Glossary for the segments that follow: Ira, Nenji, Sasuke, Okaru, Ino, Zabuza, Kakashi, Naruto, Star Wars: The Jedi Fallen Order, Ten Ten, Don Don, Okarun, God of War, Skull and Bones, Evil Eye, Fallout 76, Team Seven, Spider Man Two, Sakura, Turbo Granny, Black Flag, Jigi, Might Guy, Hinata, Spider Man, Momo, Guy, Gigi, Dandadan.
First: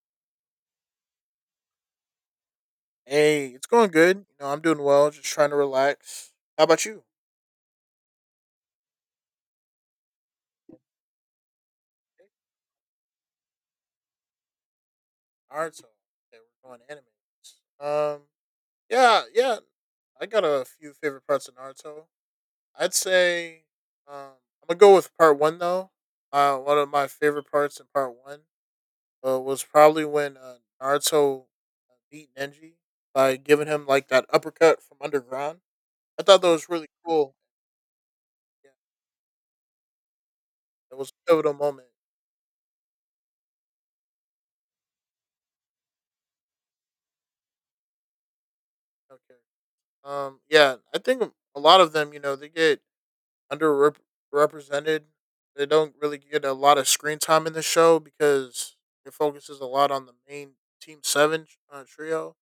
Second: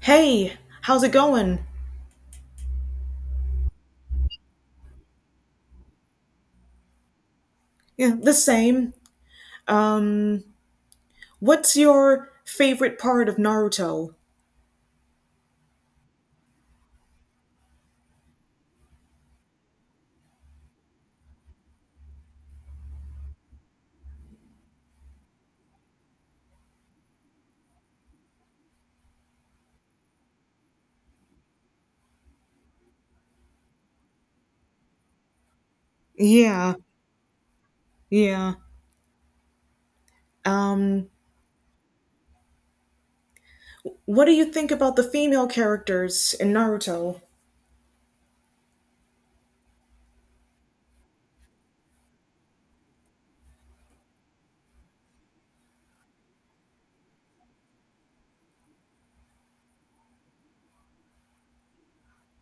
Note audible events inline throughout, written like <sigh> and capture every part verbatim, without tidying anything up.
Hey, how's it going? Hey, it's going good. You know, I'm doing well. Just trying to relax. How about you? Yeah, the same. What's your favorite part of Naruto? All right, so okay, we're going anime. Um, yeah, yeah. I got a few favorite parts of Naruto. I'd say, um, I'm gonna go with part one though. Uh, one of my favorite parts in part one uh, was probably when uh, Naruto uh, beat Nenji by giving him like that uppercut from underground. I thought that was Yeah, really cool. yeah. Yeah, it Um, was a pivotal moment. what do you think about the female characters in Naruto? Okay. Um, yeah, I think a lot of them, you know, they get underrepresented. They don't really get a lot of screen time in the show because it focuses a lot on the main Team Seven uh, trio.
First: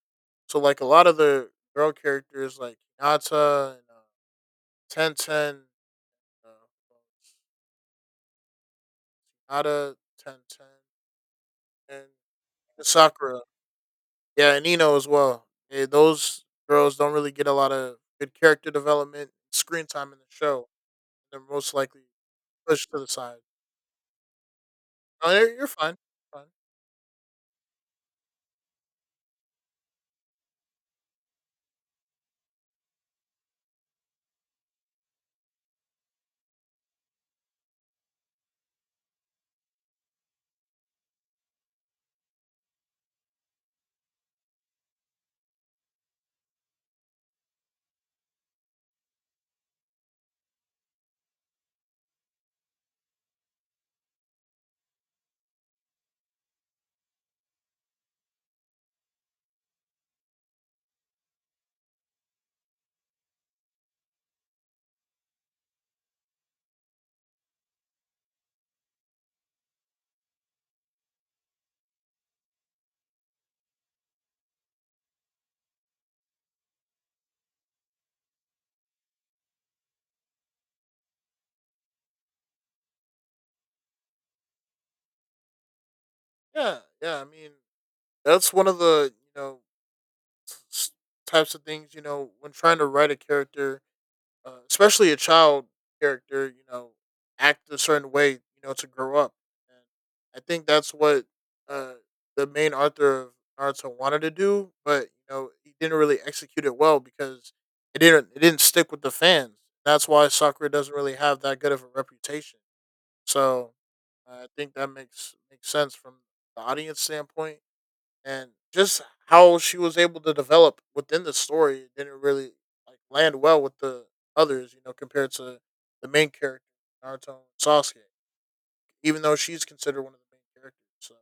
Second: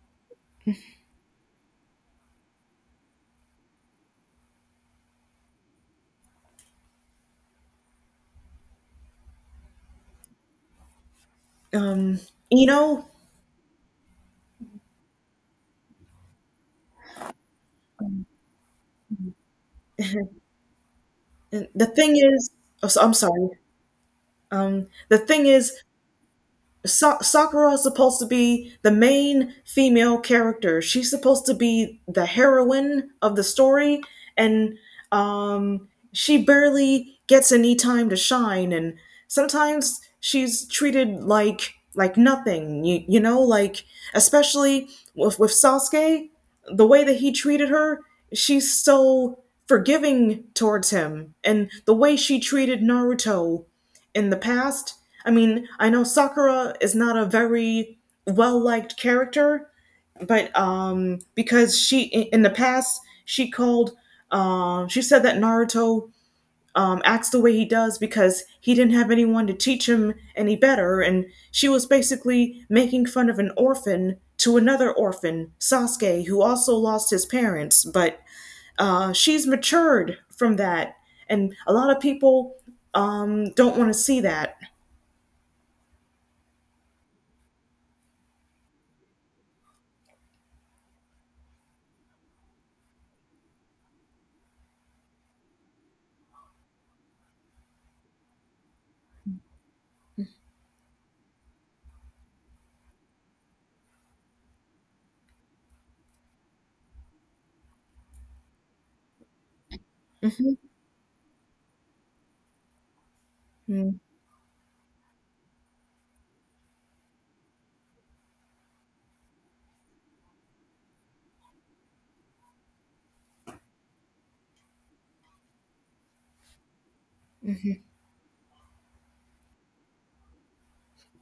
So, like a lot of the girl characters, like Hinata and uh, Ten Ten, uh, Hinata, Ten Ten, and Um, Ino? Sakura, yeah, and Ino as well. Yeah, those girls don't really get a lot of good character development, screen time in the show. They're most The likely thing is, push oh, to so- the I'm side. sorry. Um, the No, thing you're you're is, fine. Fine. Sa- Sakura is supposed to be the main female character. She's supposed to be the heroine of the story, and um, she barely gets any time to shine. And sometimes she's treated like like nothing. You, you know, like especially with with Sasuke, the way that he treated her, she's so forgiving towards him, and the way she treated Naruto in the past. I mean, I know Sakura is not a very well liked character, but um, because she in the past she called, uh, she said that Naruto um, acts the way he does because he didn't have anyone to teach him any better, and she was basically making fun of an orphan to another orphan, Sasuke, who also lost his parents. But uh, she's matured from that, and a lot of people um, don't want to see that. Yeah, yeah. I mean, that's one of the you know s- s- types of things you know when trying to write a character, uh, especially a child character. You know, act a certain way. You know, to grow up. And I think that's what uh, the main author of Naruto wanted to do, but you know he didn't really execute it well because it didn't it didn't stick with the fans. That's why Mhm. Sakura doesn't really have that good of a reputation. So mm. I think that makes makes sense from the audience standpoint, and just how she was able to develop within the story didn't really like land well with the others, you know, compared to the main character, Naruto and Sasuke, even though she's considered one of the main characters. So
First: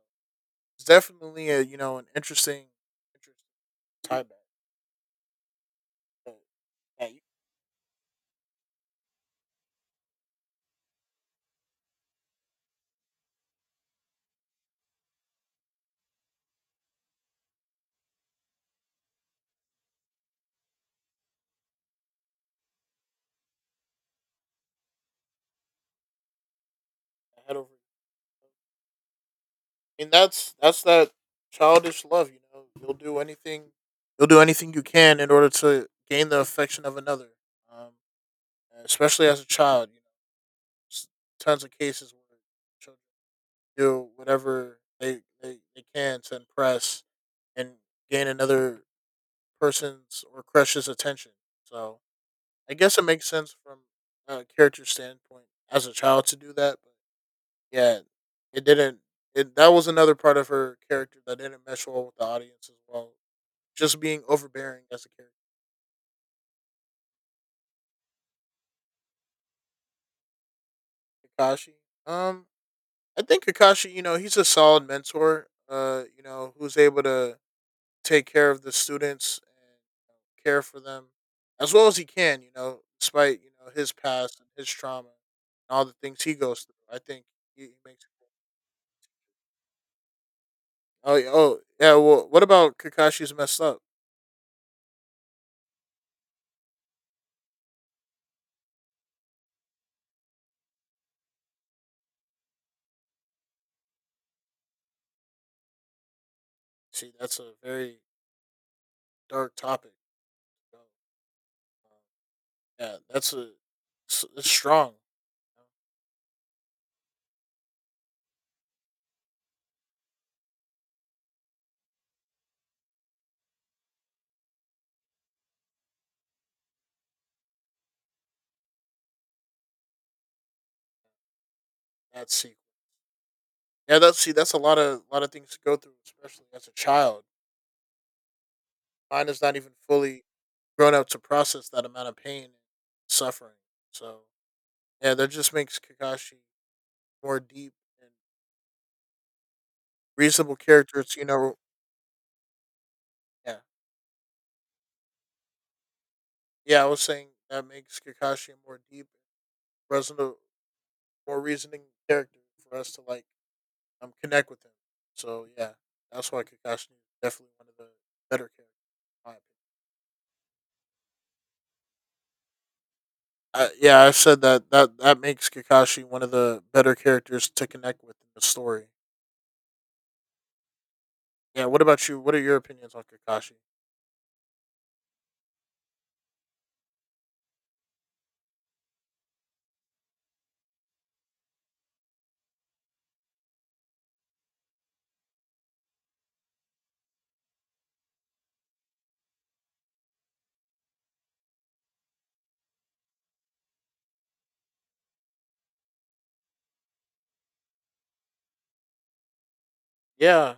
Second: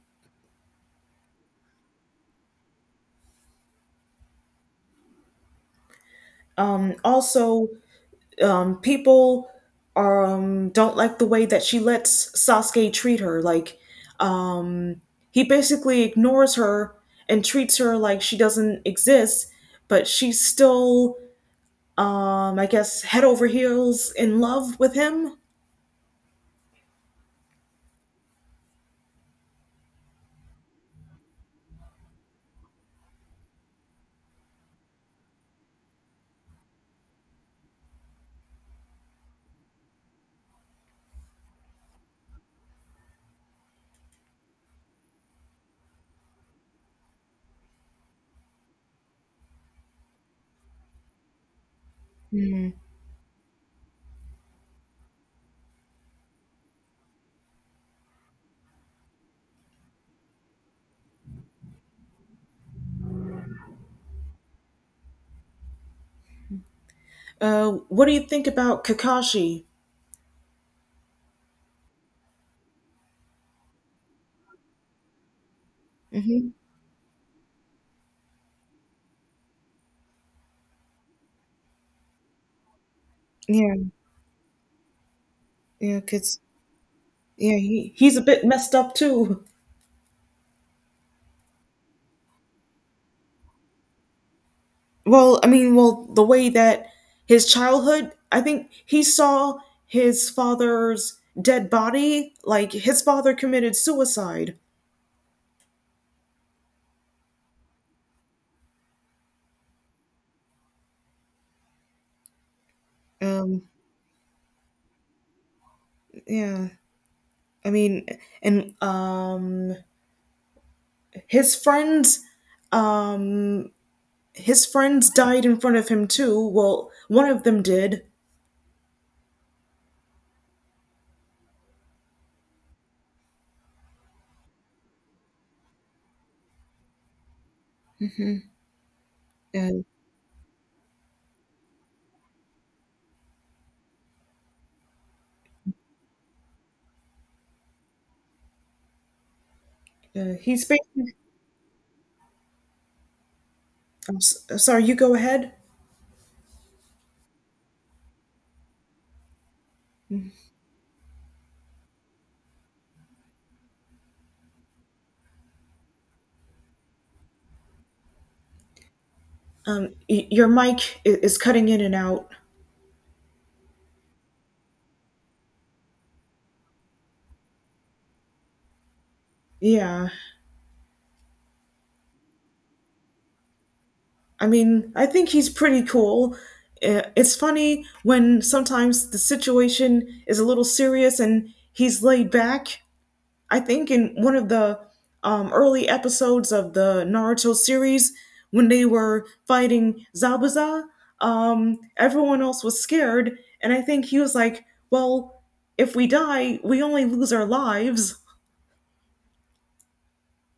it's definitely a you know an interesting interesting tie back. But Um, yeah, you Also, um, people are, um, don't like the way that she lets Sasuke treat her. Like, um, he basically ignores her and treats her like she doesn't exist, but she's still, um, I guess, head over heels in love with him. can head over. Mean, that's that's that childish love. You know, you'll do anything, you'll do anything you can in order to gain the affection of another. Um, especially as a child, you know, there's tons of cases where children do whatever they they, they can to impress and gain another person's or crush's attention. So I guess it makes sense from a character standpoint as a child to do that, but yeah, it didn't. It, that was another part of her character that didn't mesh well with the audience as well. Just being overbearing as a Uh, what do you think about Kakashi? character. Kakashi. Um, I think Kakashi. You know, he's a solid mentor. Uh, you hmm know, Who's able to take care of the students and you know, care for them as well as he can. You know, despite you know Yeah, his past and his trauma and all the yeah, things he because goes through. I think yeah, he, he he, makes. he's a bit messed up too. Oh, yeah, oh, yeah. Well, what about Kakashi's messed up? Well, I mean, well, the way that his childhood, I think he saw his father's dead body, like his father committed suicide. See, that's a very dark topic. So, Um, yeah, that's a Um, s- it's strong. you know, yeah. I mean, and um his friends um his friends died in front of him too. Well, one of them did. That sequel. Yeah, that's see, that's a lot of lot of things to go through, especially as a child. Mine is not even And fully grown up to process that amount of pain and suffering. So yeah, that just makes Kakashi more deep and uh, reasonable he's basically characters. You know, yeah, I'm s- sorry, you go ahead. yeah. I was saying that makes Kakashi a more deep, reasonable, more reasoning character for us to like um connect with him. So yeah, that's why Kakashi is definitely one of the better characters, in my opinion. Um y- your mic i- is cutting in and out. Uh, yeah, I've said that that that makes Kakashi one of the better characters to connect with in the story. Yeah. Yeah. What about you? What are your opinions on Kakashi? I mean, I think he's pretty cool. Uh, it's funny when sometimes the situation is a little serious and he's laid back. I think in one of the um, early episodes of the Naruto series, when they were fighting Zabuza, um, everyone else was scared, and I think he was like, "Well, if we die, we only lose our lives." Yeah.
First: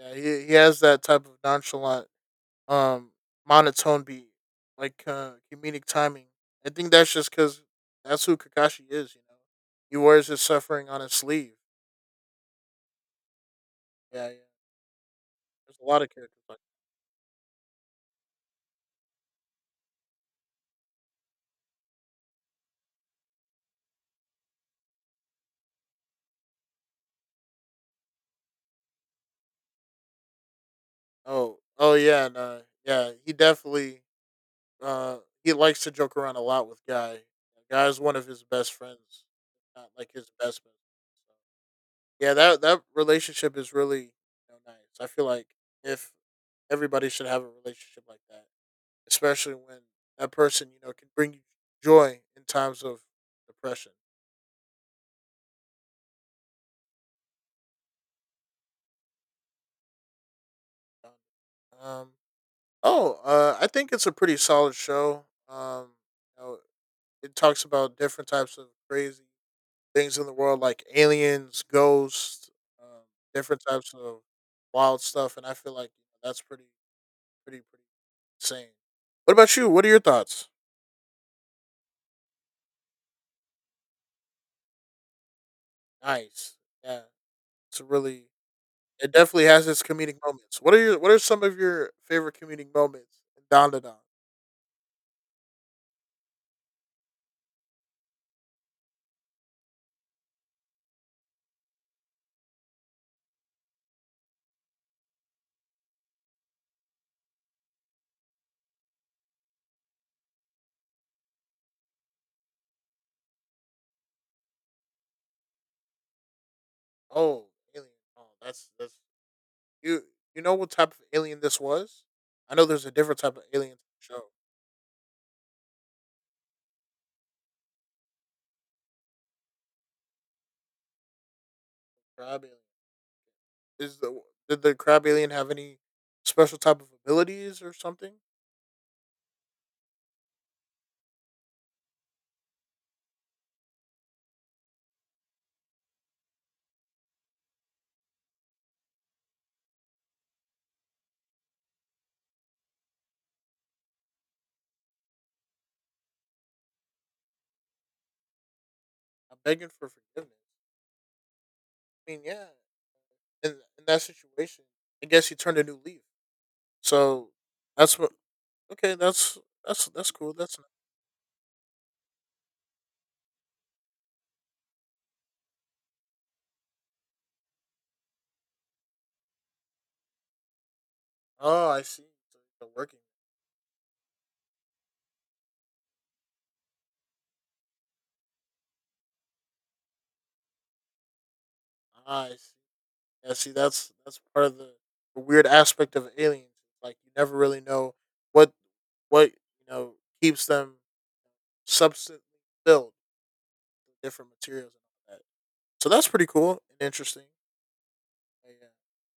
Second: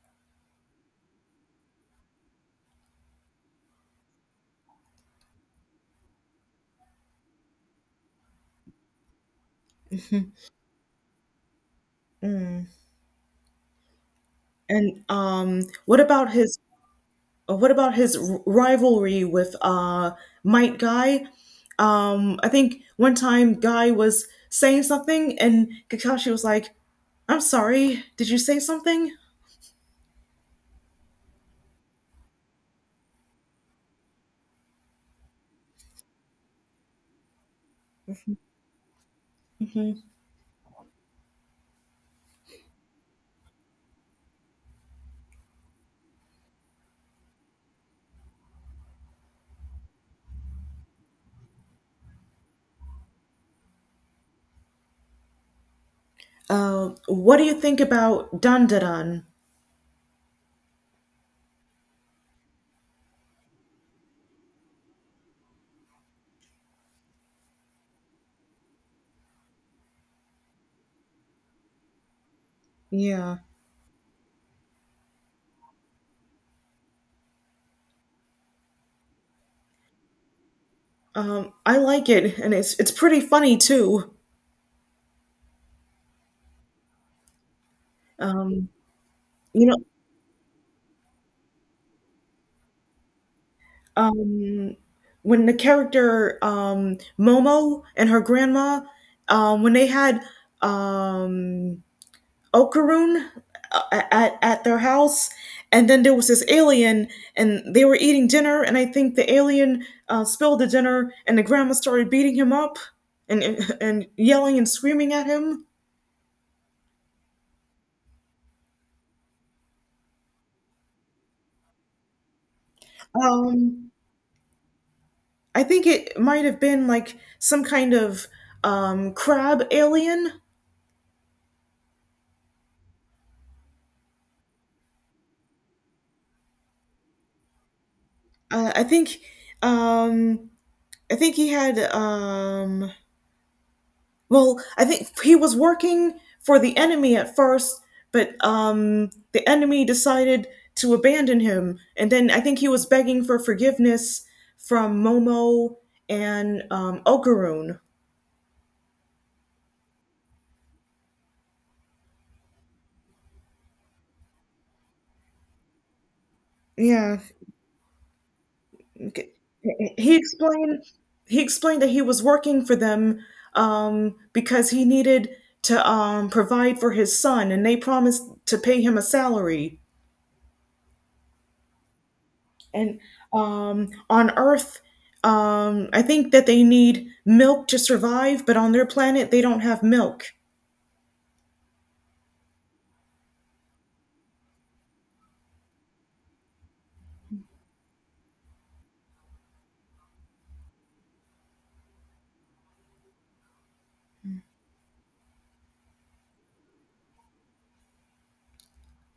Yeah. He he has that type of nonchalant, um, monotone beat, like uh, comedic timing. I think that's just because that's who Kakashi is. You know, he wears his suffering on his sleeve. Mm. Yeah. Yeah. And um, There's a what lot of about characters his like. Uh, what about his r- rivalry with uh, Might Guy? Um, I think one time Guy was saying something, and Kakashi was like, "I'm sorry, did you say something?" Oh. Oh yeah. And, uh, yeah. He definitely. Uh, he likes to joke around a lot with Guy. Guy's one of his best friends, not hmm like his best best. So, yeah, that that relationship is really, you know, nice. I feel like if everybody should have a relationship like that, especially when that person you know can bring you joy in times of depression. Uh, what do you think about Dandadan? Um, oh, uh, I think it's a pretty solid show. Um, you know, it talks about different types of crazy things in the world like aliens, ghosts, um, Yeah, different types of wild stuff, and I feel like that's pretty, pretty, pretty insane. What about you? What are your thoughts? um, I like it, and it's it's pretty funny too. Nice. Yeah, it's a really. Um, It definitely you has know, its comedic moments. What are your What are some of your favorite comedic moments in Don to Don? um, when the character um, Momo and her grandma, um, when they had um, Okaroon uh, at at their house, and then there was this alien, and they were eating dinner, and I think the alien uh, spilled the dinner, and the grandma started beating him up, and <laughs> and, and yelling and screaming at him. Oh, alien. Oh, that's that's you. You know what type of alien this was? I know there's a different type of alien to Um, the show. I think it might have been like some kind of um, crab alien. Crab alien. Is the Did the crab alien have any special type of abilities or something? Uh, I think um, I think he had um, well, I think he was working for the enemy at first, but um, the enemy decided to abandon him. And then I think he was begging for forgiveness from Momo and um, Okarun. I'm begging for forgiveness. I mean, yeah, in in that situation, I guess he turned a new leaf. Yeah, So that's what. Okay, okay. that's that's that's he cool. That's n- explained he explained that he was working for them um, because he needed to um, provide for his son, and they promised to pay him a salary. Oh, I see. So they're And working. um, on Earth, um, I think that they need milk to survive, but on their planet, they don't have milk. Ah, I see. Yeah, see, that's that's part of the, the weird aspect of aliens. Like you never really know what what you know keeps them substance filled with different materials and all that. So that's pretty cool and interesting. Yeah. Yeah.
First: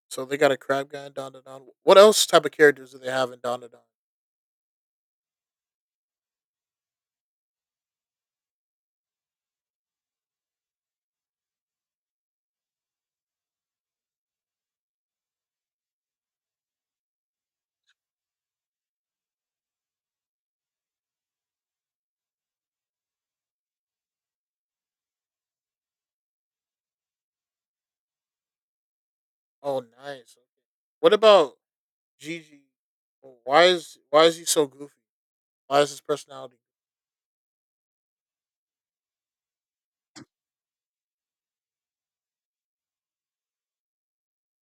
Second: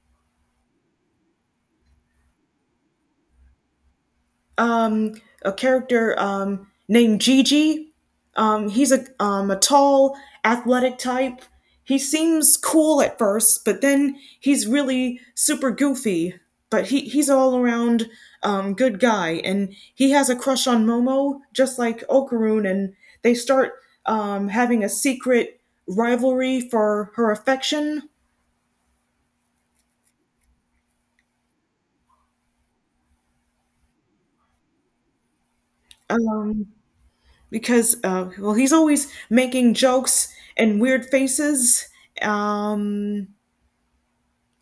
So they got a crab guy in Don Don. Don. What else type of characters do they have in Don Don? Don? um, a character um, named Gigi. Um, he's a um, a tall, athletic type. He seems cool at first, but then he's really super goofy. But he, he's all around um, good guy, and he has a crush on Momo, just like Okarun, and they start um, having a secret rivalry for her affection. Oh, nice. Okay. What about Gigi? Well, why is why is he so goofy? Why is his personality? Um, because uh, well, he's always making jokes and weird faces um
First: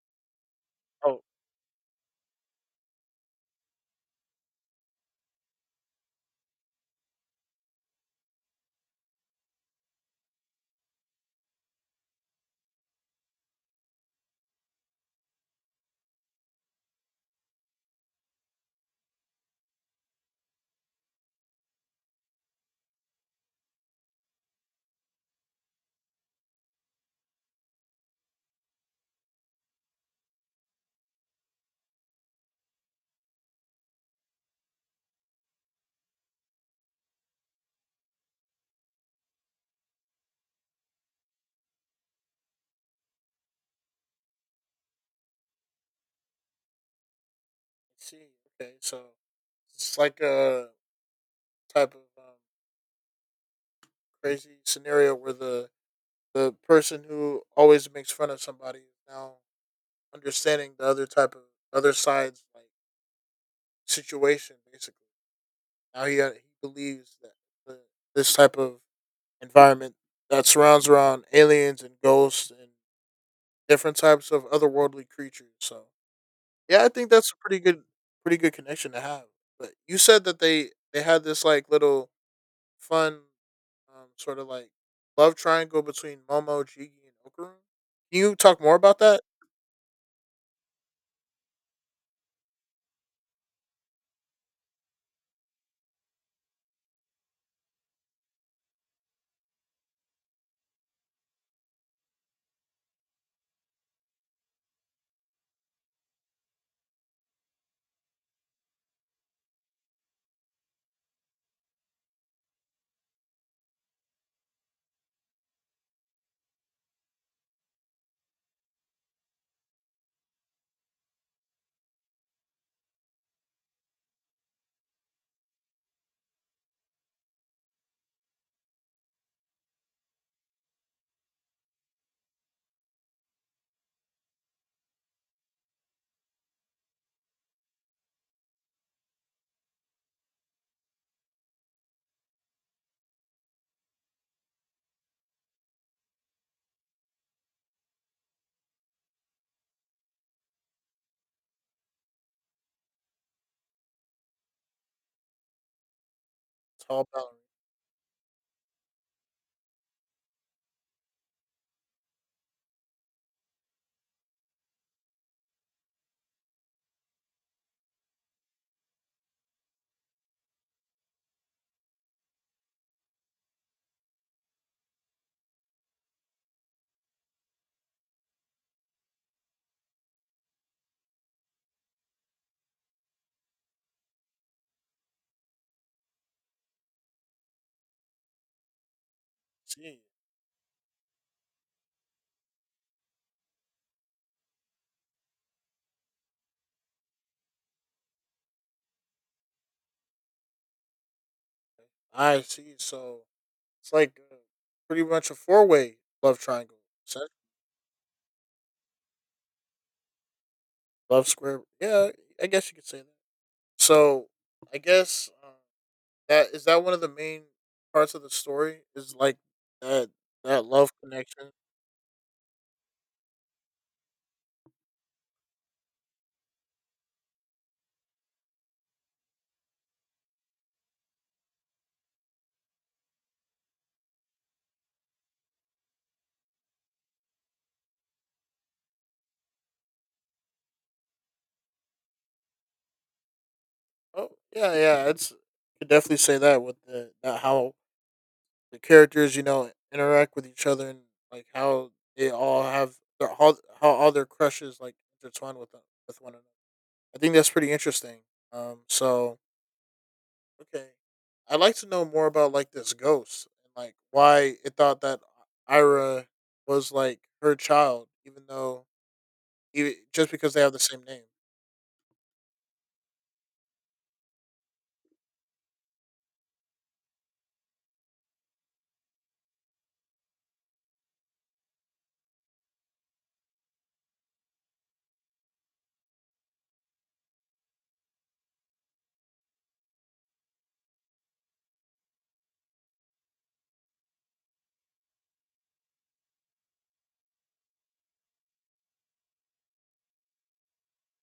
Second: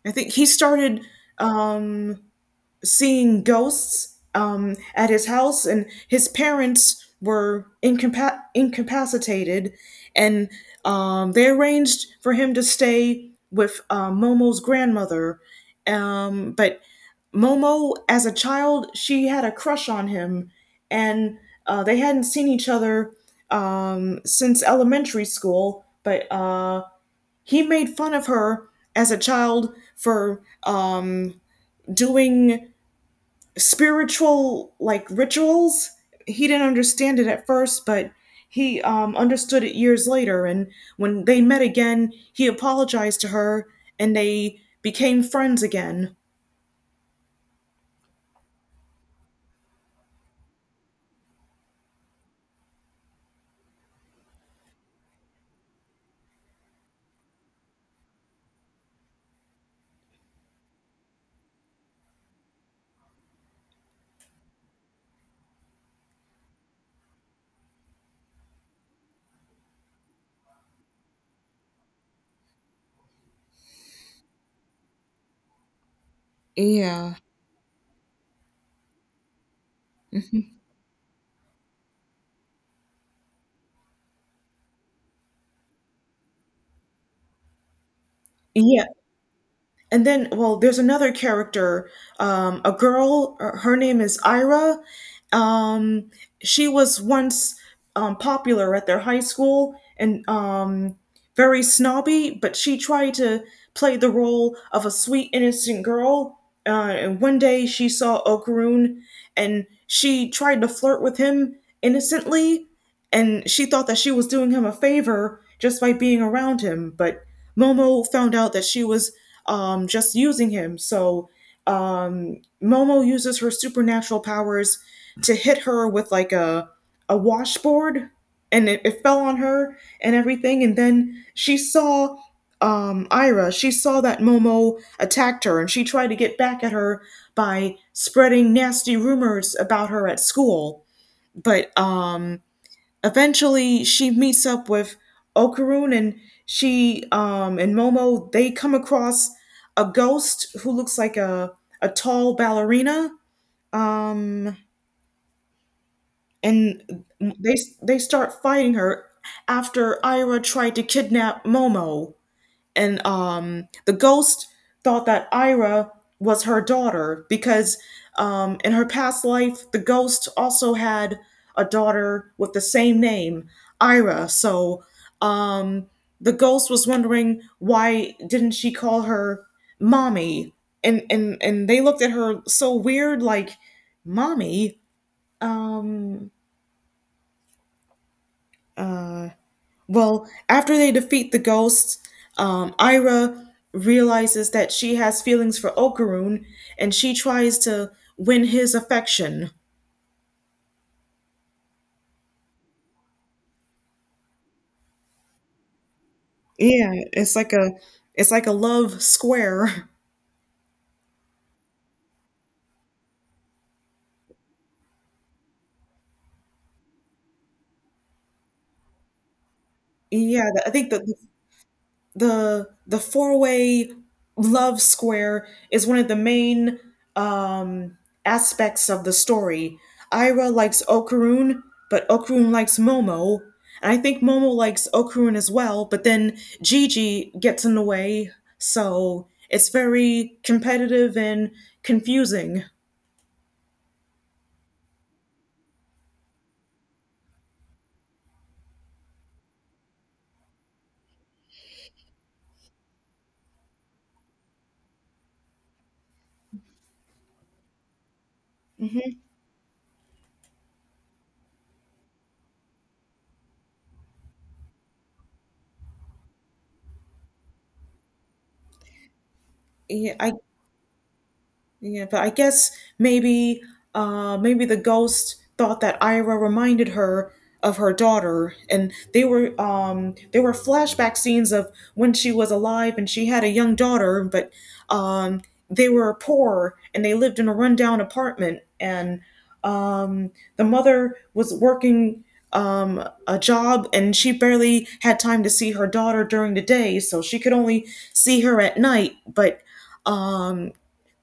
I think he started Oh, I um seeing ghosts um, at his house, and his parents were incapa- incapacitated, and um, they arranged for him to stay with uh, Momo's grandmother. Um, but Momo, as a child, she had a crush on him, and uh, they hadn't seen each other um, since elementary school. But uh, he made fun of her as a child for um, doing spiritual like rituals. He didn't understand it at first, but he um, understood it years later. And when they met again, he apologized to her and they became friends again. see. Okay, so it's like a type of um, crazy scenario where the the person who always makes fun of somebody is now understanding the other type of other side's like situation basically. Now he uh, he believes that the, this type of environment that surrounds around aliens and ghosts and different types of otherworldly creatures. So yeah, I think Yeah. <laughs> that's a pretty good pretty good connection to have. But you said that Mhm. they they had this like little fun, um, sort of like love triangle between Momo, Jigi, and Okaru. Can you talk more Yeah. about that? And then, well, there's another character, um, a girl. Her her name is Ira. Um, she was once um, popular at their high school and um, very snobby, but she tried to play the role of a sweet innocent girl. Uh, and one day she saw Okroon and she tried to flirt with him innocently, and she thought that she was doing him a favor just by being around him. But momo found out that she was um, just using him. So um, Momo uses her supernatural powers to hit her with like a a washboard, and it, it fell on her and everything. And then she saw um, Ira. She saw that Momo attacked her, and she tried to get back at her by spreading nasty rumors about her at school. But um, eventually she meets up with Okaroon, and she um and Momo, they come across a ghost who looks like a a tall ballerina um It's all and about they they start fighting her after Ira tried to kidnap Momo. And um, the ghost thought that Ira was her daughter because um, in her past life, the ghost also had a daughter with the same name, Ira. So um, the ghost was wondering, why didn't she call her mommy? And and and they looked at her so weird, like mommy. Um, uh, see. Well, after they defeat the ghosts, um, Ira realizes that she has feelings for Okaroon and she tries to win his affection. I see. So it's like uh, pretty much a four way love triangle. Yeah, Is that it's like a it's like a love square. <laughs> love square. Yeah, I guess you could say that. So I guess um, that is that one of the main parts of the story is like that Yeah, th- that I love think the, the connection. the the four way love square is one of the main um, aspects of the story. Ira likes Okarun, but Okarun likes Momo, and I think Momo likes Okarun as well. But then Gigi gets in the way, so it's very competitive and confusing. Oh yeah, yeah. It's you could definitely say that with the that how the characters you know interact with each other, and like how they all have their how how all their crushes like intertwine with them, with one another. I think that's pretty interesting. Um, hmm so okay. I'd like to know more about like this ghost and like why it thought that Ira was like her child, even though even, Yeah, just I because they have the same name. Yeah, but I guess maybe uh maybe the ghost thought that Ira reminded her of her daughter, and they were um there were flashback scenes of when she was alive and she had a young daughter. But um they were poor and they lived in a rundown apartment, and um the mother was working um a job, and she barely had time to see her daughter during the day, so she could only see her at night, but um.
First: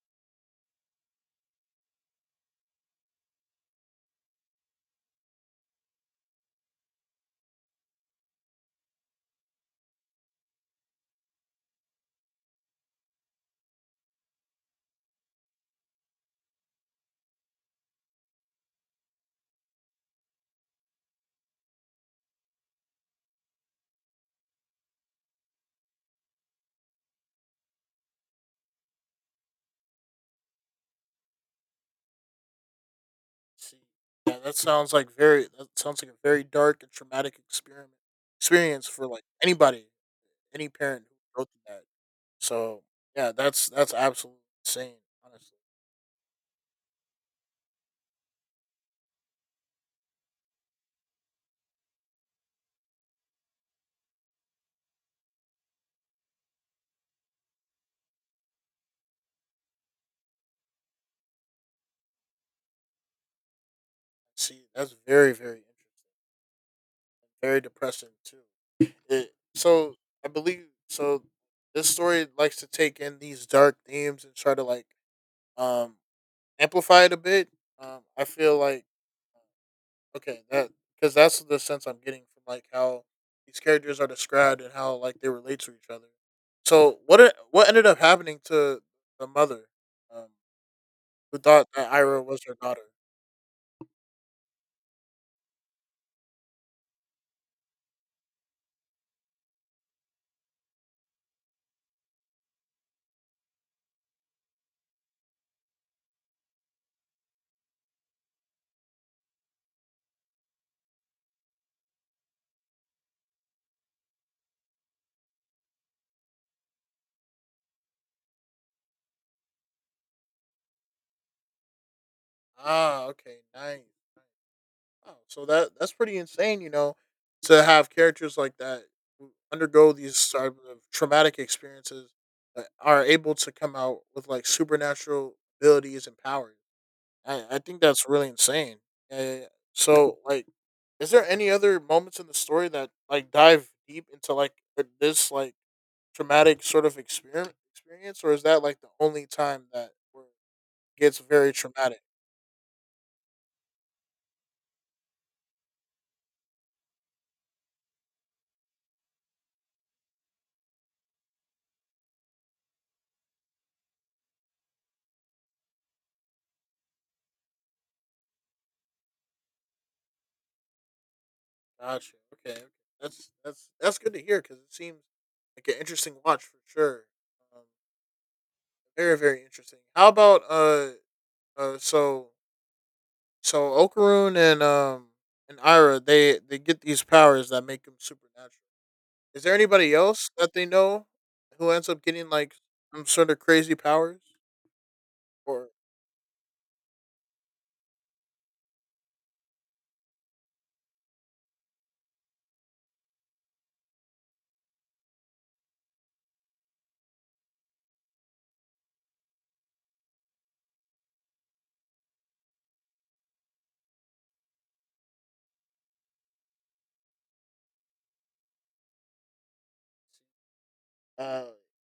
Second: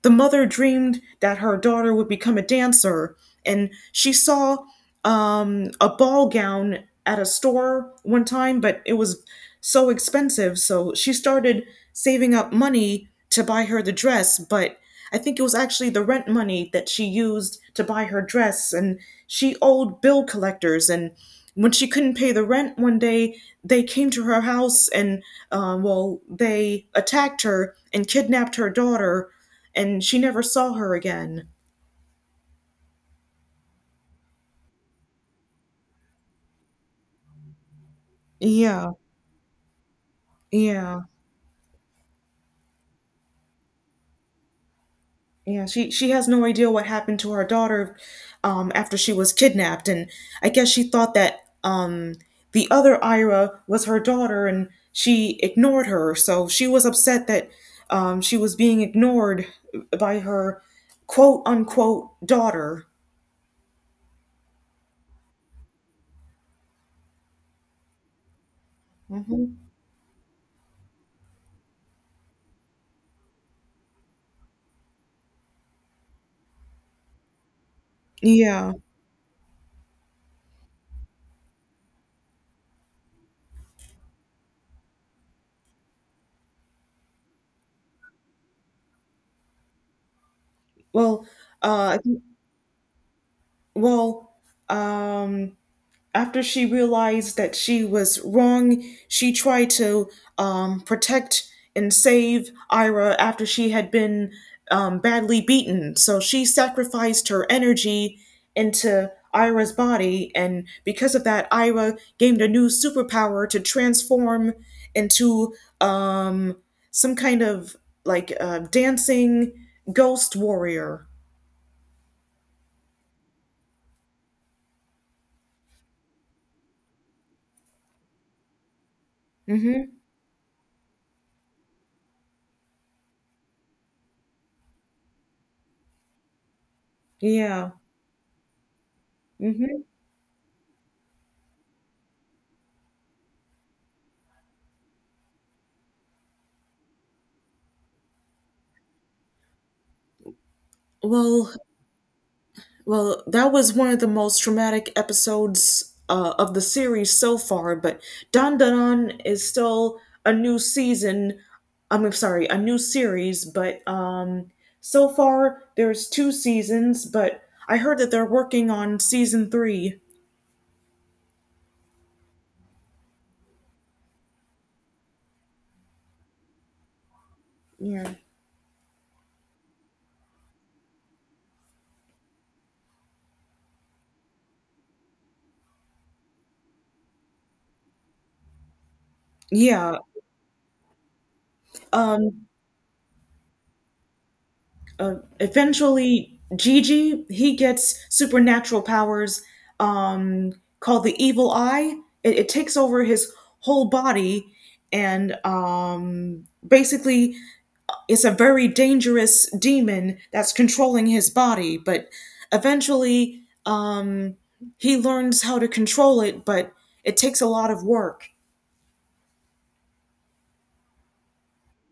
the mother dreamed that her daughter would become a dancer, and she saw um, a ball gown at a store one time, but it was so expensive. So she started saving up money to buy her the dress, but I think it was actually the rent money that she used to buy her dress, and she owed bill collectors. And when she couldn't pay the rent one day, they came to her house, and um, well, they attacked her and kidnapped her daughter, and she never saw her again. See, yeah, that sounds like very that sounds like a very dark and traumatic experiment experience Yeah, for like anybody, any yeah, parent who go through that. So yeah, that's that's absolutely insane. Honestly, yeah. She she has no idea what happened to her daughter um, after she was kidnapped, and I guess she thought that um, the other Ira was her daughter, and she ignored her. So she was upset that um, she was being ignored by her quote unquote daughter. see, that's very, very interesting, very depressing too. It, hmm so I believe so. This story likes to take in these dark themes and try to like um amplify it a bit. Um, I feel Yeah. like okay that because that's the sense I'm getting from like how these characters are described and how like they relate to each other. So what e- what ended up happening to the mother, um, Well, who thought uh, that I think- Ira was her daughter? well, um, after she realized that she was wrong, she tried to um, protect and save Ira after she had been um, badly beaten. So she sacrificed her energy into Ira's body, and because of that, Ira gained a new superpower to transform into um, some kind of like uh, dancing ghost warrior. Ah, okay, nice. Wow. So that that's pretty insane, you know, to have characters like that who Mm-hmm. undergo these type of traumatic experiences that are able to come out with like supernatural abilities and powers. I, I Yeah. think that's really insane. Uh, Mm-hmm. so like is there any other moments in the story that like dive deep into like, uh, this like traumatic sort of experiment experience, or is that like the only time that where it gets very Well, traumatic? Well, that was one of the most traumatic episodes uh, of the series so far, but Don Don is still a new season. I'm sorry, a new series, but um, so far there's two seasons, but I heard that they're working on season three. Gotcha. Okay. Okay. That's that's that's good to hear because it seems like an interesting watch for sure. Um, Yeah. very, very interesting. How about uh uh so so Okaroon and um and Ira, they they get these powers that make them supernatural. Is there anybody Yeah. else that they know who ends up getting Um, like some sort of crazy powers, uh, or Eventually Gigi he gets supernatural powers um, called the Evil Eye. It, it takes over his whole body, and um, basically it's a very dangerous demon that's controlling his body. But eventually um, he learns how to control it, but it takes a lot of work. uh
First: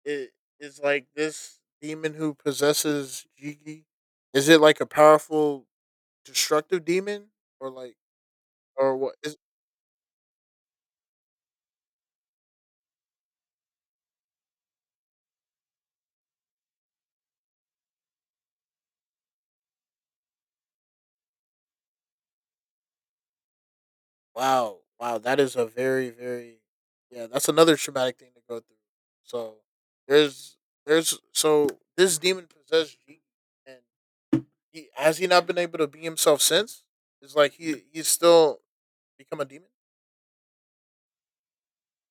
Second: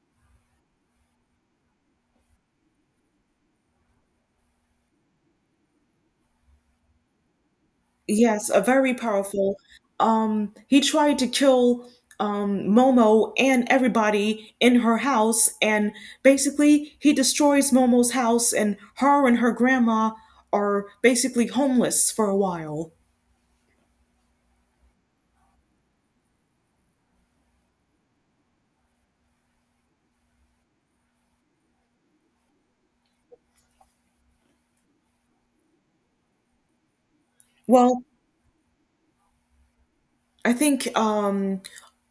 it is like this demon who possesses Jiki? Is it like a powerful destructive demon or like? Yes, a very Or what is powerful. Um, he tried to kill um, Momo and everybody in her house, and basically he destroys Momo's house, and her and her grandma are basically homeless for a while. wow, wow, that is a very, very, yeah, that's another traumatic thing to go through. So there's there's so this demon possessed G, and he has he not been able to be himself since? It's like he Well, he's still become a demon? I think um,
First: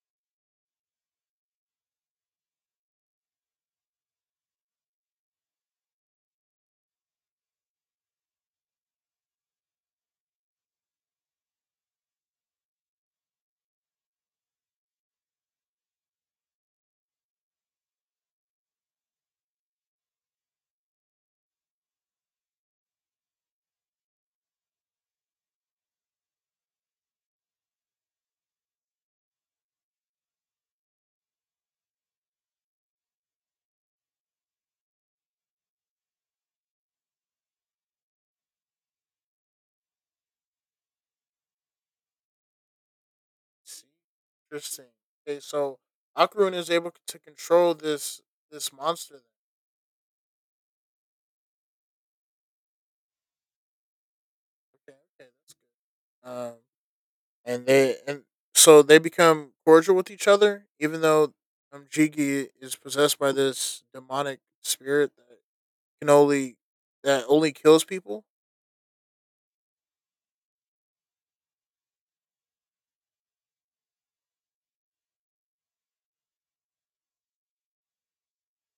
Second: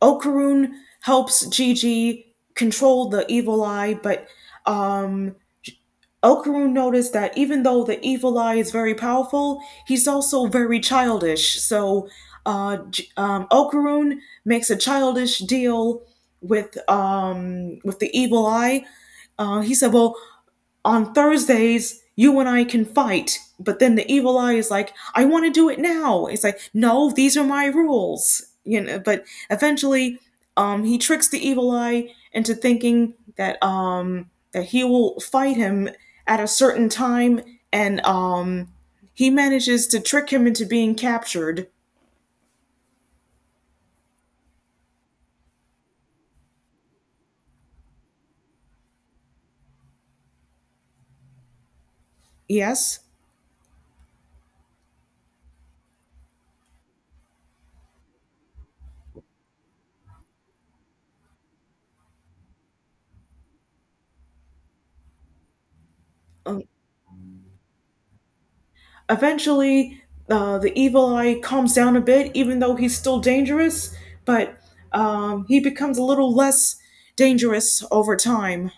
Okarun helps Gigi control the evil eye, but um, Okarun noticed that even though the evil eye is very powerful, he's also very childish. So, uh, um, Okarun makes a childish deal with um, with the evil eye. Uh, he said, "Well, on Thursdays, you and I can fight." But then the evil eye is like, "I want to do it now." It's like, "No, these are my rules. You know?" But eventually, um, he tricks the evil eye into thinking that um that he will fight him at a certain time, and um, he manages to trick him into being captured. See? Interesting. Okay, so Akurun is able to control this this monster then. Yes. Okay, okay, that's good. Um and they and so they become cordial with each other, even though um, Jiggy is possessed by this demonic spirit that can only Uh, that only kills people. Eventually, uh, the evil eye calms down a bit, even though he's still dangerous, but um, he becomes a little less dangerous over time.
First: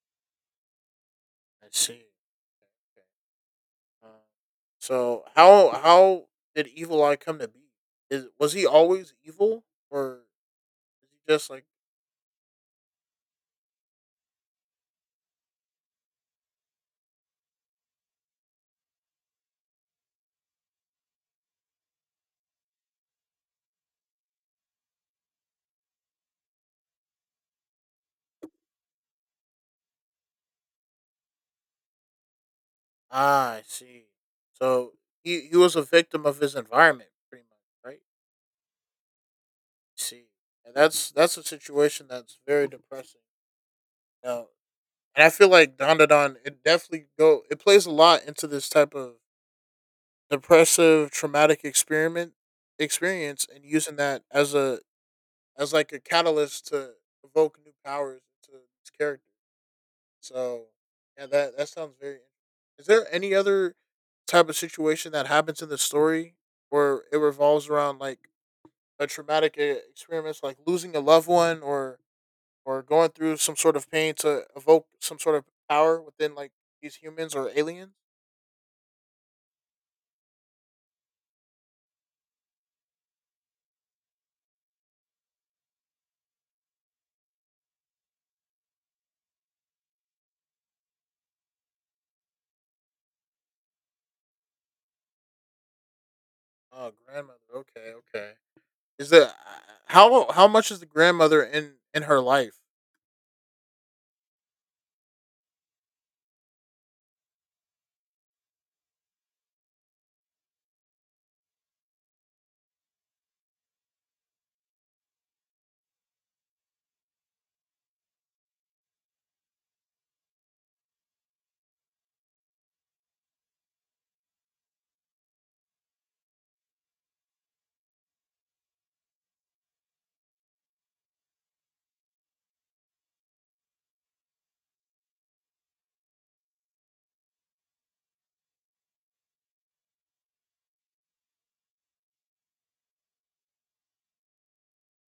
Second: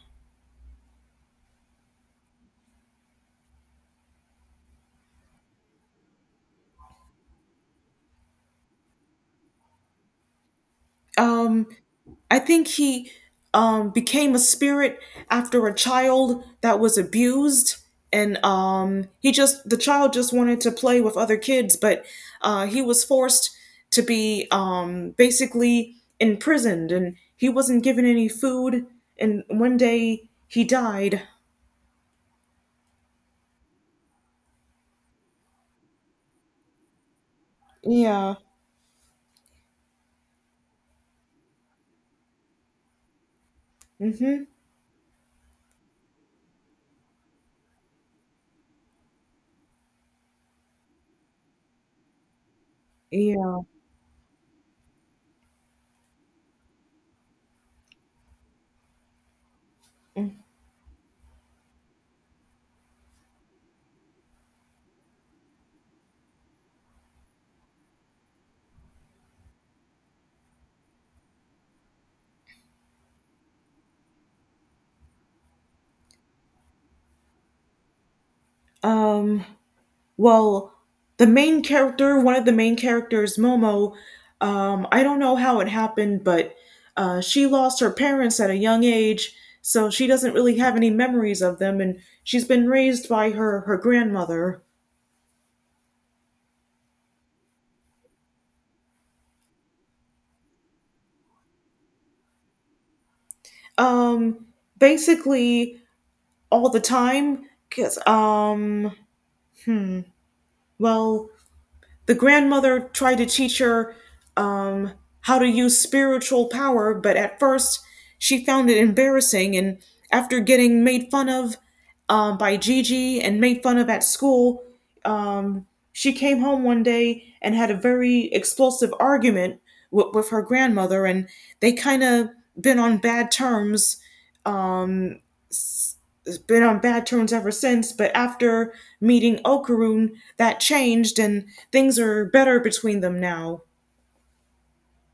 I see. Uh, so how how did Evil Eye come to be? Is was he always evil, or is he just like Um, I think he um, became a spirit after a child that was abused, and um, he just the child just wanted to play with other kids, but uh, he was forced to be um, basically imprisoned, and he wasn't given any food. And one day he died. ah? I see. So he he was a victim of his environment, pretty much, right? Yeah. I see, and that's that's a situation that's very depressing. Mm-hmm. Now, And I feel like Don Da Don, it definitely go it plays a lot into this type of depressive traumatic experiment experience Yeah. and using that as a as like a catalyst to evoke new powers to this character. So yeah, that that sounds very interesting. Is there any other type of situation that happens in the story where it revolves around like a traumatic uh, experience like losing a loved one or or going through some sort of pain to evoke some sort of power within like these humans or aliens? Um, well, the main character, one of the main characters, Momo, um, I don't know how it happened, but uh, she lost her parents at a young age, so she doesn't really have any memories of them, and she's been raised by her her grandmother. Oh, grandmother. Okay, okay. Is the uh, how how much is the grandmother in in her life? Um, Basically all the time, because um, well, the grandmother tried to teach her um, how to use spiritual power, but at first she found it embarrassing. And after getting made fun of um, by Gigi and made fun of at school, um, she came home one day and had a very explosive argument with, with her grandmother, and they kind of been on bad terms, um, it's been on bad terms ever since. But after meeting Okarun, that changed and things are better between them now.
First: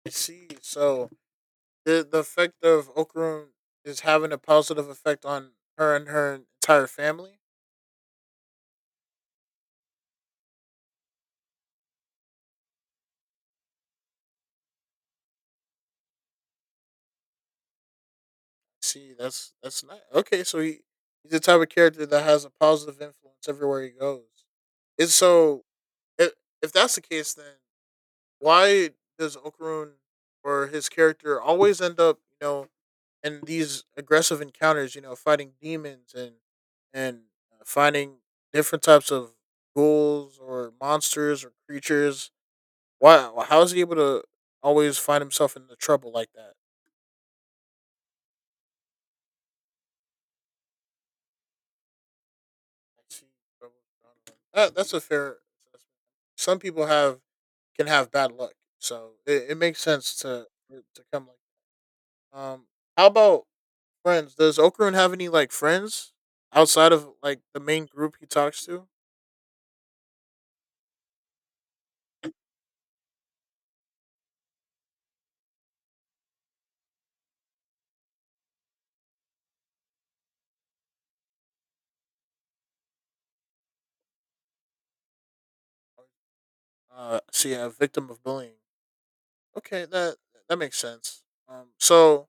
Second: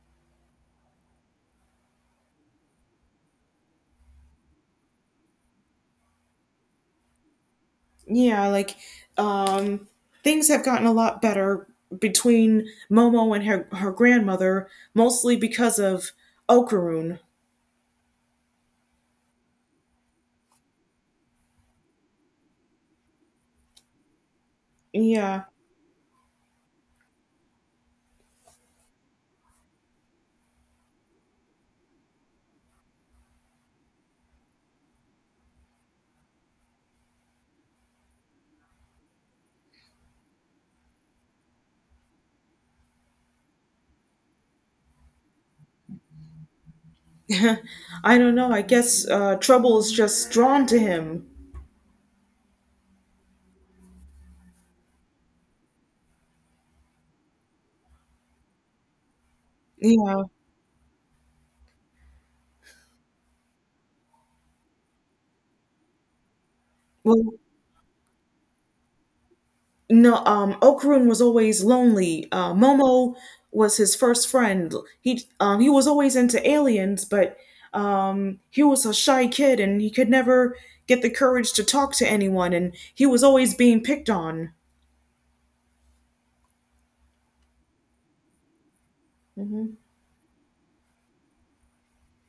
I see. So the the effect of Okrum is having a positive effect on her and her entire family. Yeah, like, um, things have gotten a lot better between Momo and her her grandmother, mostly because of Okarun. See, that's that's nice. Okay. So he he's the type of character that has a positive influence everywhere he goes. It's Yeah. so if if that's the case, then why does Okarun or his character always end up, you know, in these aggressive encounters, you know, fighting demons and and uh, finding different types of ghouls or monsters or creatures? Why? How is he able to always find himself in the trouble like that? <laughs> I don't know. I guess uh, trouble is just drawn to him. I see, trouble around him. That, that's a fair assessment. Some people have can have bad luck, so it, it makes sense Yeah. to for it to come like. Um, how about friends? Does Okarun have any like friends outside of Well, like the main group he talks to? no, um, Okrun was always lonely. Uh, Momo was his first friend. He um, he was always into aliens, but um, he was a shy kid and he could never get the courage to talk to anyone, and he was always being picked on. Uh, see, a victim of bullying. Hmm. Okay, that that makes sense. Um, so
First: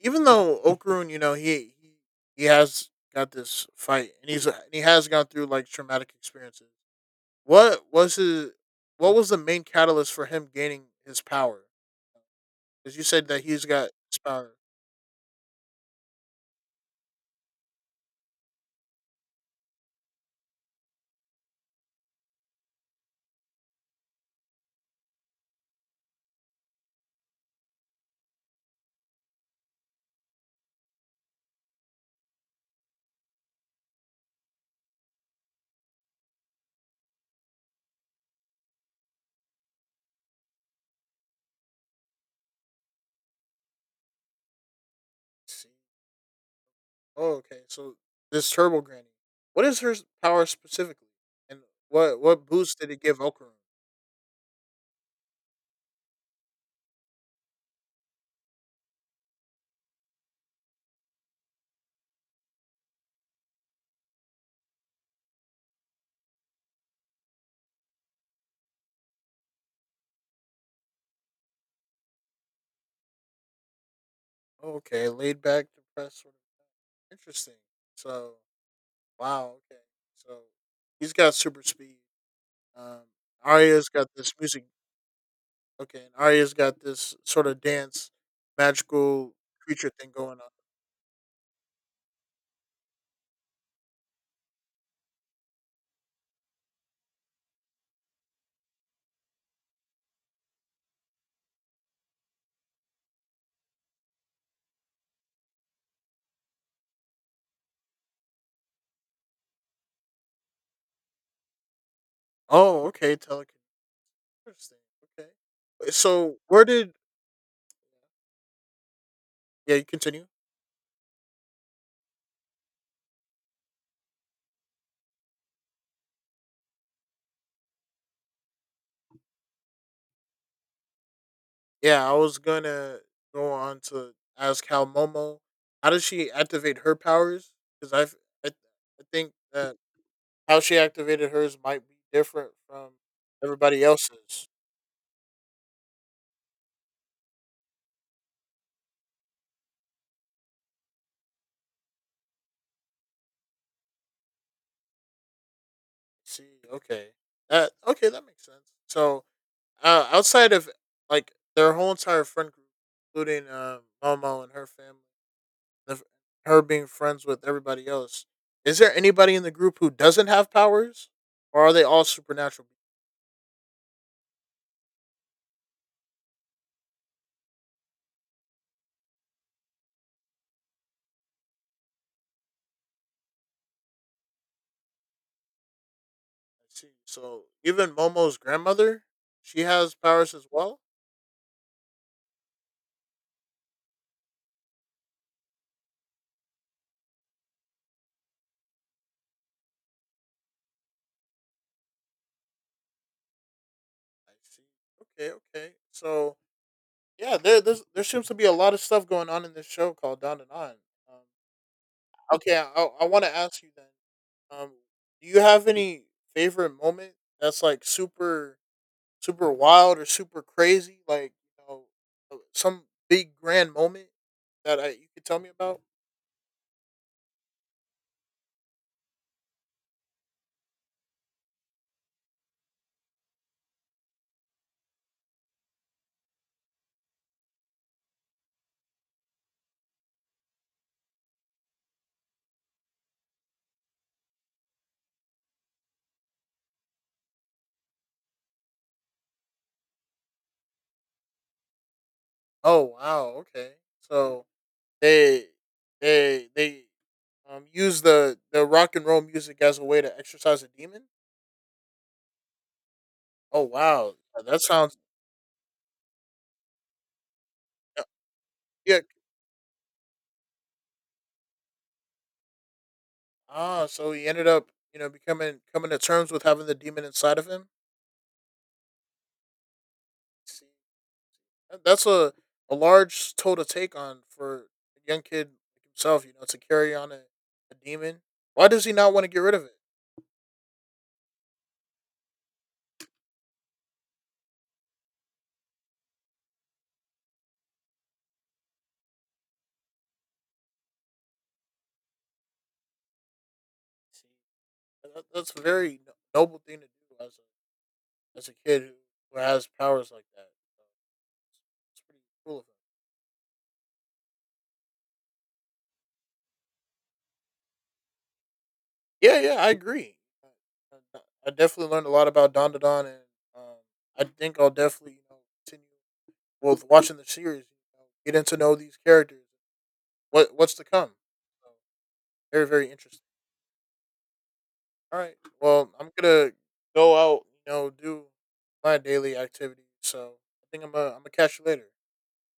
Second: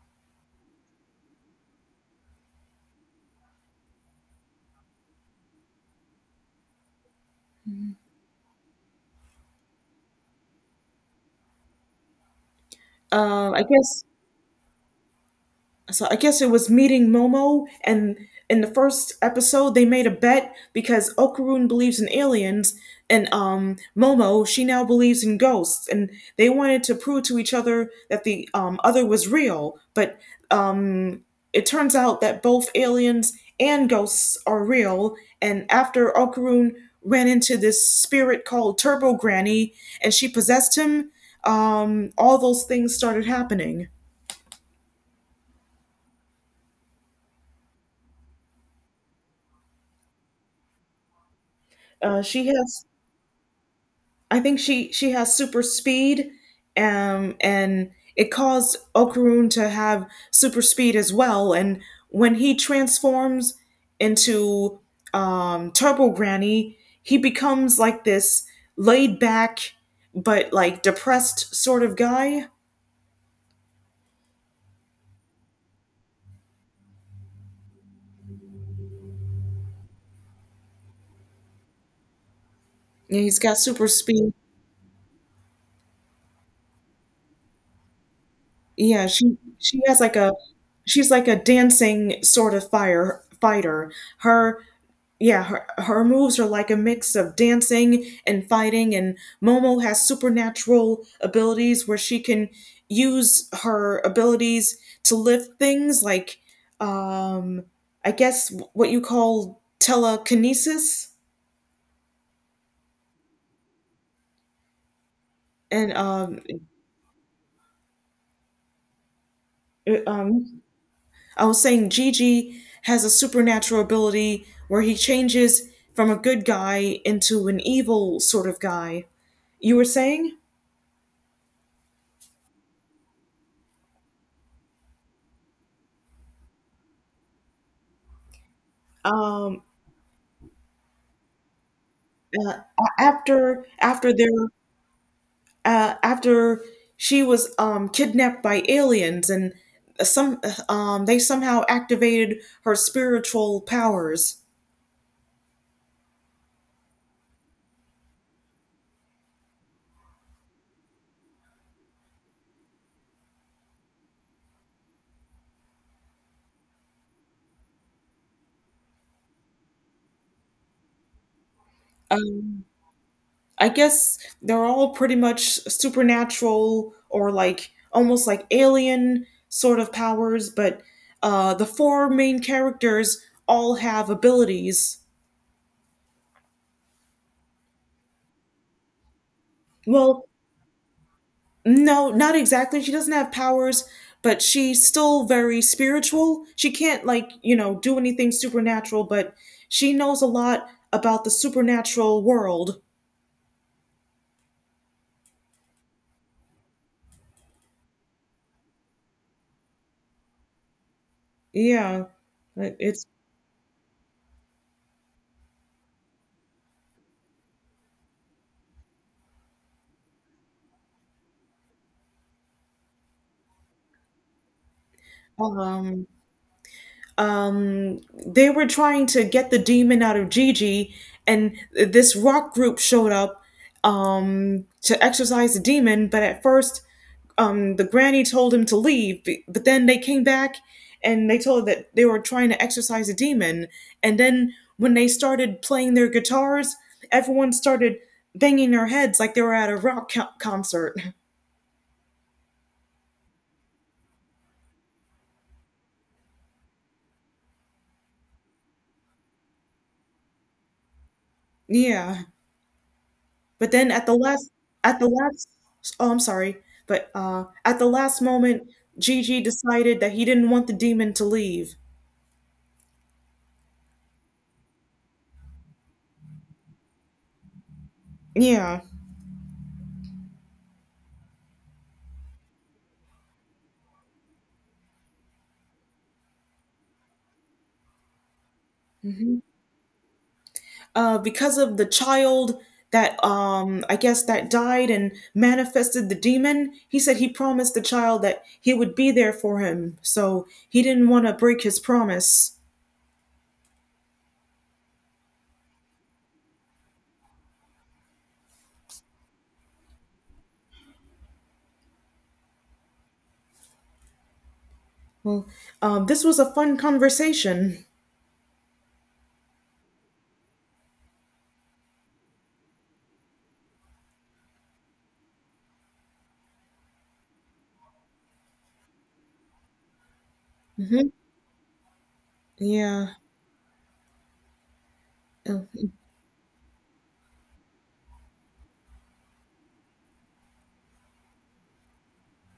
even though Okarun, you know, he he he has got this fight, and he's and he has gone through like traumatic experiences. What was his? What was the main catalyst for him gaining his power? Because you said that Uh, I he's got guess his power. so I guess it was meeting Momo, and in the first episode they made a bet because Okarun believes in aliens, and um Momo she now believes in ghosts, and they wanted to prove to each other that the um other was real, but um it turns out that both aliens and ghosts are real, and after Okarun ran into this spirit called Turbo Granny, and she possessed him, um all those things started happening. Oh, okay. So this Turbo Granny, what is her s- power specifically, and what Uh, what She boost has, did it give Okarum? I think she she has super speed, um, and it caused Okaroon to have super speed as well. And when he transforms into um, Turbo Granny, he becomes like this laid back but like depressed sort of guy. Oh, okay, laid back, depressed sort of. Interesting. So wow, okay. So he's got super speed. Um, And he's got super Arya's got this speed. music. Okay, and Arya's got this sort of dance, Yeah, magical she she creature has thing like a, going on. she's like a dancing sort of fire fighter. Her, yeah, her, her moves are like a mix of dancing and fighting, and Momo has supernatural abilities where she can use her abilities to lift things, like, um, I guess what you call telekinesis. Oh, okay, telekinesis. Interesting. Okay. And So um, where did yeah? You uh, continue. um, I was saying Gigi has a supernatural ability where he changes from a good guy into an evil sort of guy. You were saying? Yeah, I was gonna go on to ask how Momo, how does she activate her powers? Because I, I, I think Um, that how she activated hers might be different uh, from a- after everybody after their, else's. uh, after she was um, kidnapped by aliens and some, um, they somehow activated her spiritual powers. See, okay, that okay, that makes sense. So uh, outside of like their whole entire friend group, including um, Momo and her family, the, her being friends with everybody else, is there anybody in the group who doesn't have powers, or are they all Um, supernatural? I guess they're all pretty much supernatural or like almost like alien sort of powers, but uh, the four main characters all have abilities. See. So even Momo's grandmother, she has Well, powers as well. no, not exactly. She doesn't have powers, but she's still very spiritual. She can't, like, you know, do anything supernatural, but she knows a lot about the supernatural world. I see. Okay, okay. So yeah, there there's, there seems to be a lot of stuff going on in this show called Down and On. Um, Yeah. okay, It- I I It's, want to ask you then. Um, do you have any favorite moment that's like super super wild or super crazy? Like you know, uh, some big grand moment that I you could tell me about? um, um, they were trying to get the demon out of Gigi, and this rock group showed up um, to exorcise the demon. But at first, um, the granny told him to leave, but then they came back and they told her that they were trying to exorcise the demon. And then when they started playing their guitars, everyone started banging their heads like they were at a rock co- concert. Oh wow, okay. So they they they um use the the rock and roll music as a way to exorcise a demon. <laughs> Yeah. Oh But then at the wow, yeah, last, that at sounds the last, Oh, I'm sorry, but uh, at the yeah. last moment, Yeah. Gigi decided that he didn't want the demon to leave. Ah, so he ended up, you know, becoming coming to terms with having the demon inside of him. Yeah. See, That- that's a a large toll to take on for a young kid like himself. You know, to carry on a, a demon. Why does he not want to Hmm. get rid of it? Uh, because of the child that, um, I guess that died and manifested the demon, he said he promised the child that he would be there for him. So he didn't want to break his promise. See, that, that's a very no- noble thing to do as a as a kid who, who has powers like that. So it's, it's pretty cool of him. Well, um, this was a fun conversation. Yeah, yeah, I agree. I, I I definitely learned a lot about Don Don, and um, I think I'll definitely, you know, continue with watching the series, you know, getting to know these characters, what what's to Hmm. come. So, very very Yeah. interesting. All right, well, I'm gonna go out, you know, do my daily activities. So I think I'm gonna, I'm gonna catch you later.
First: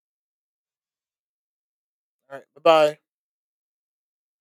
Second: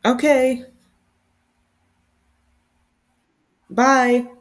Okay. All right, bye bye. Bye.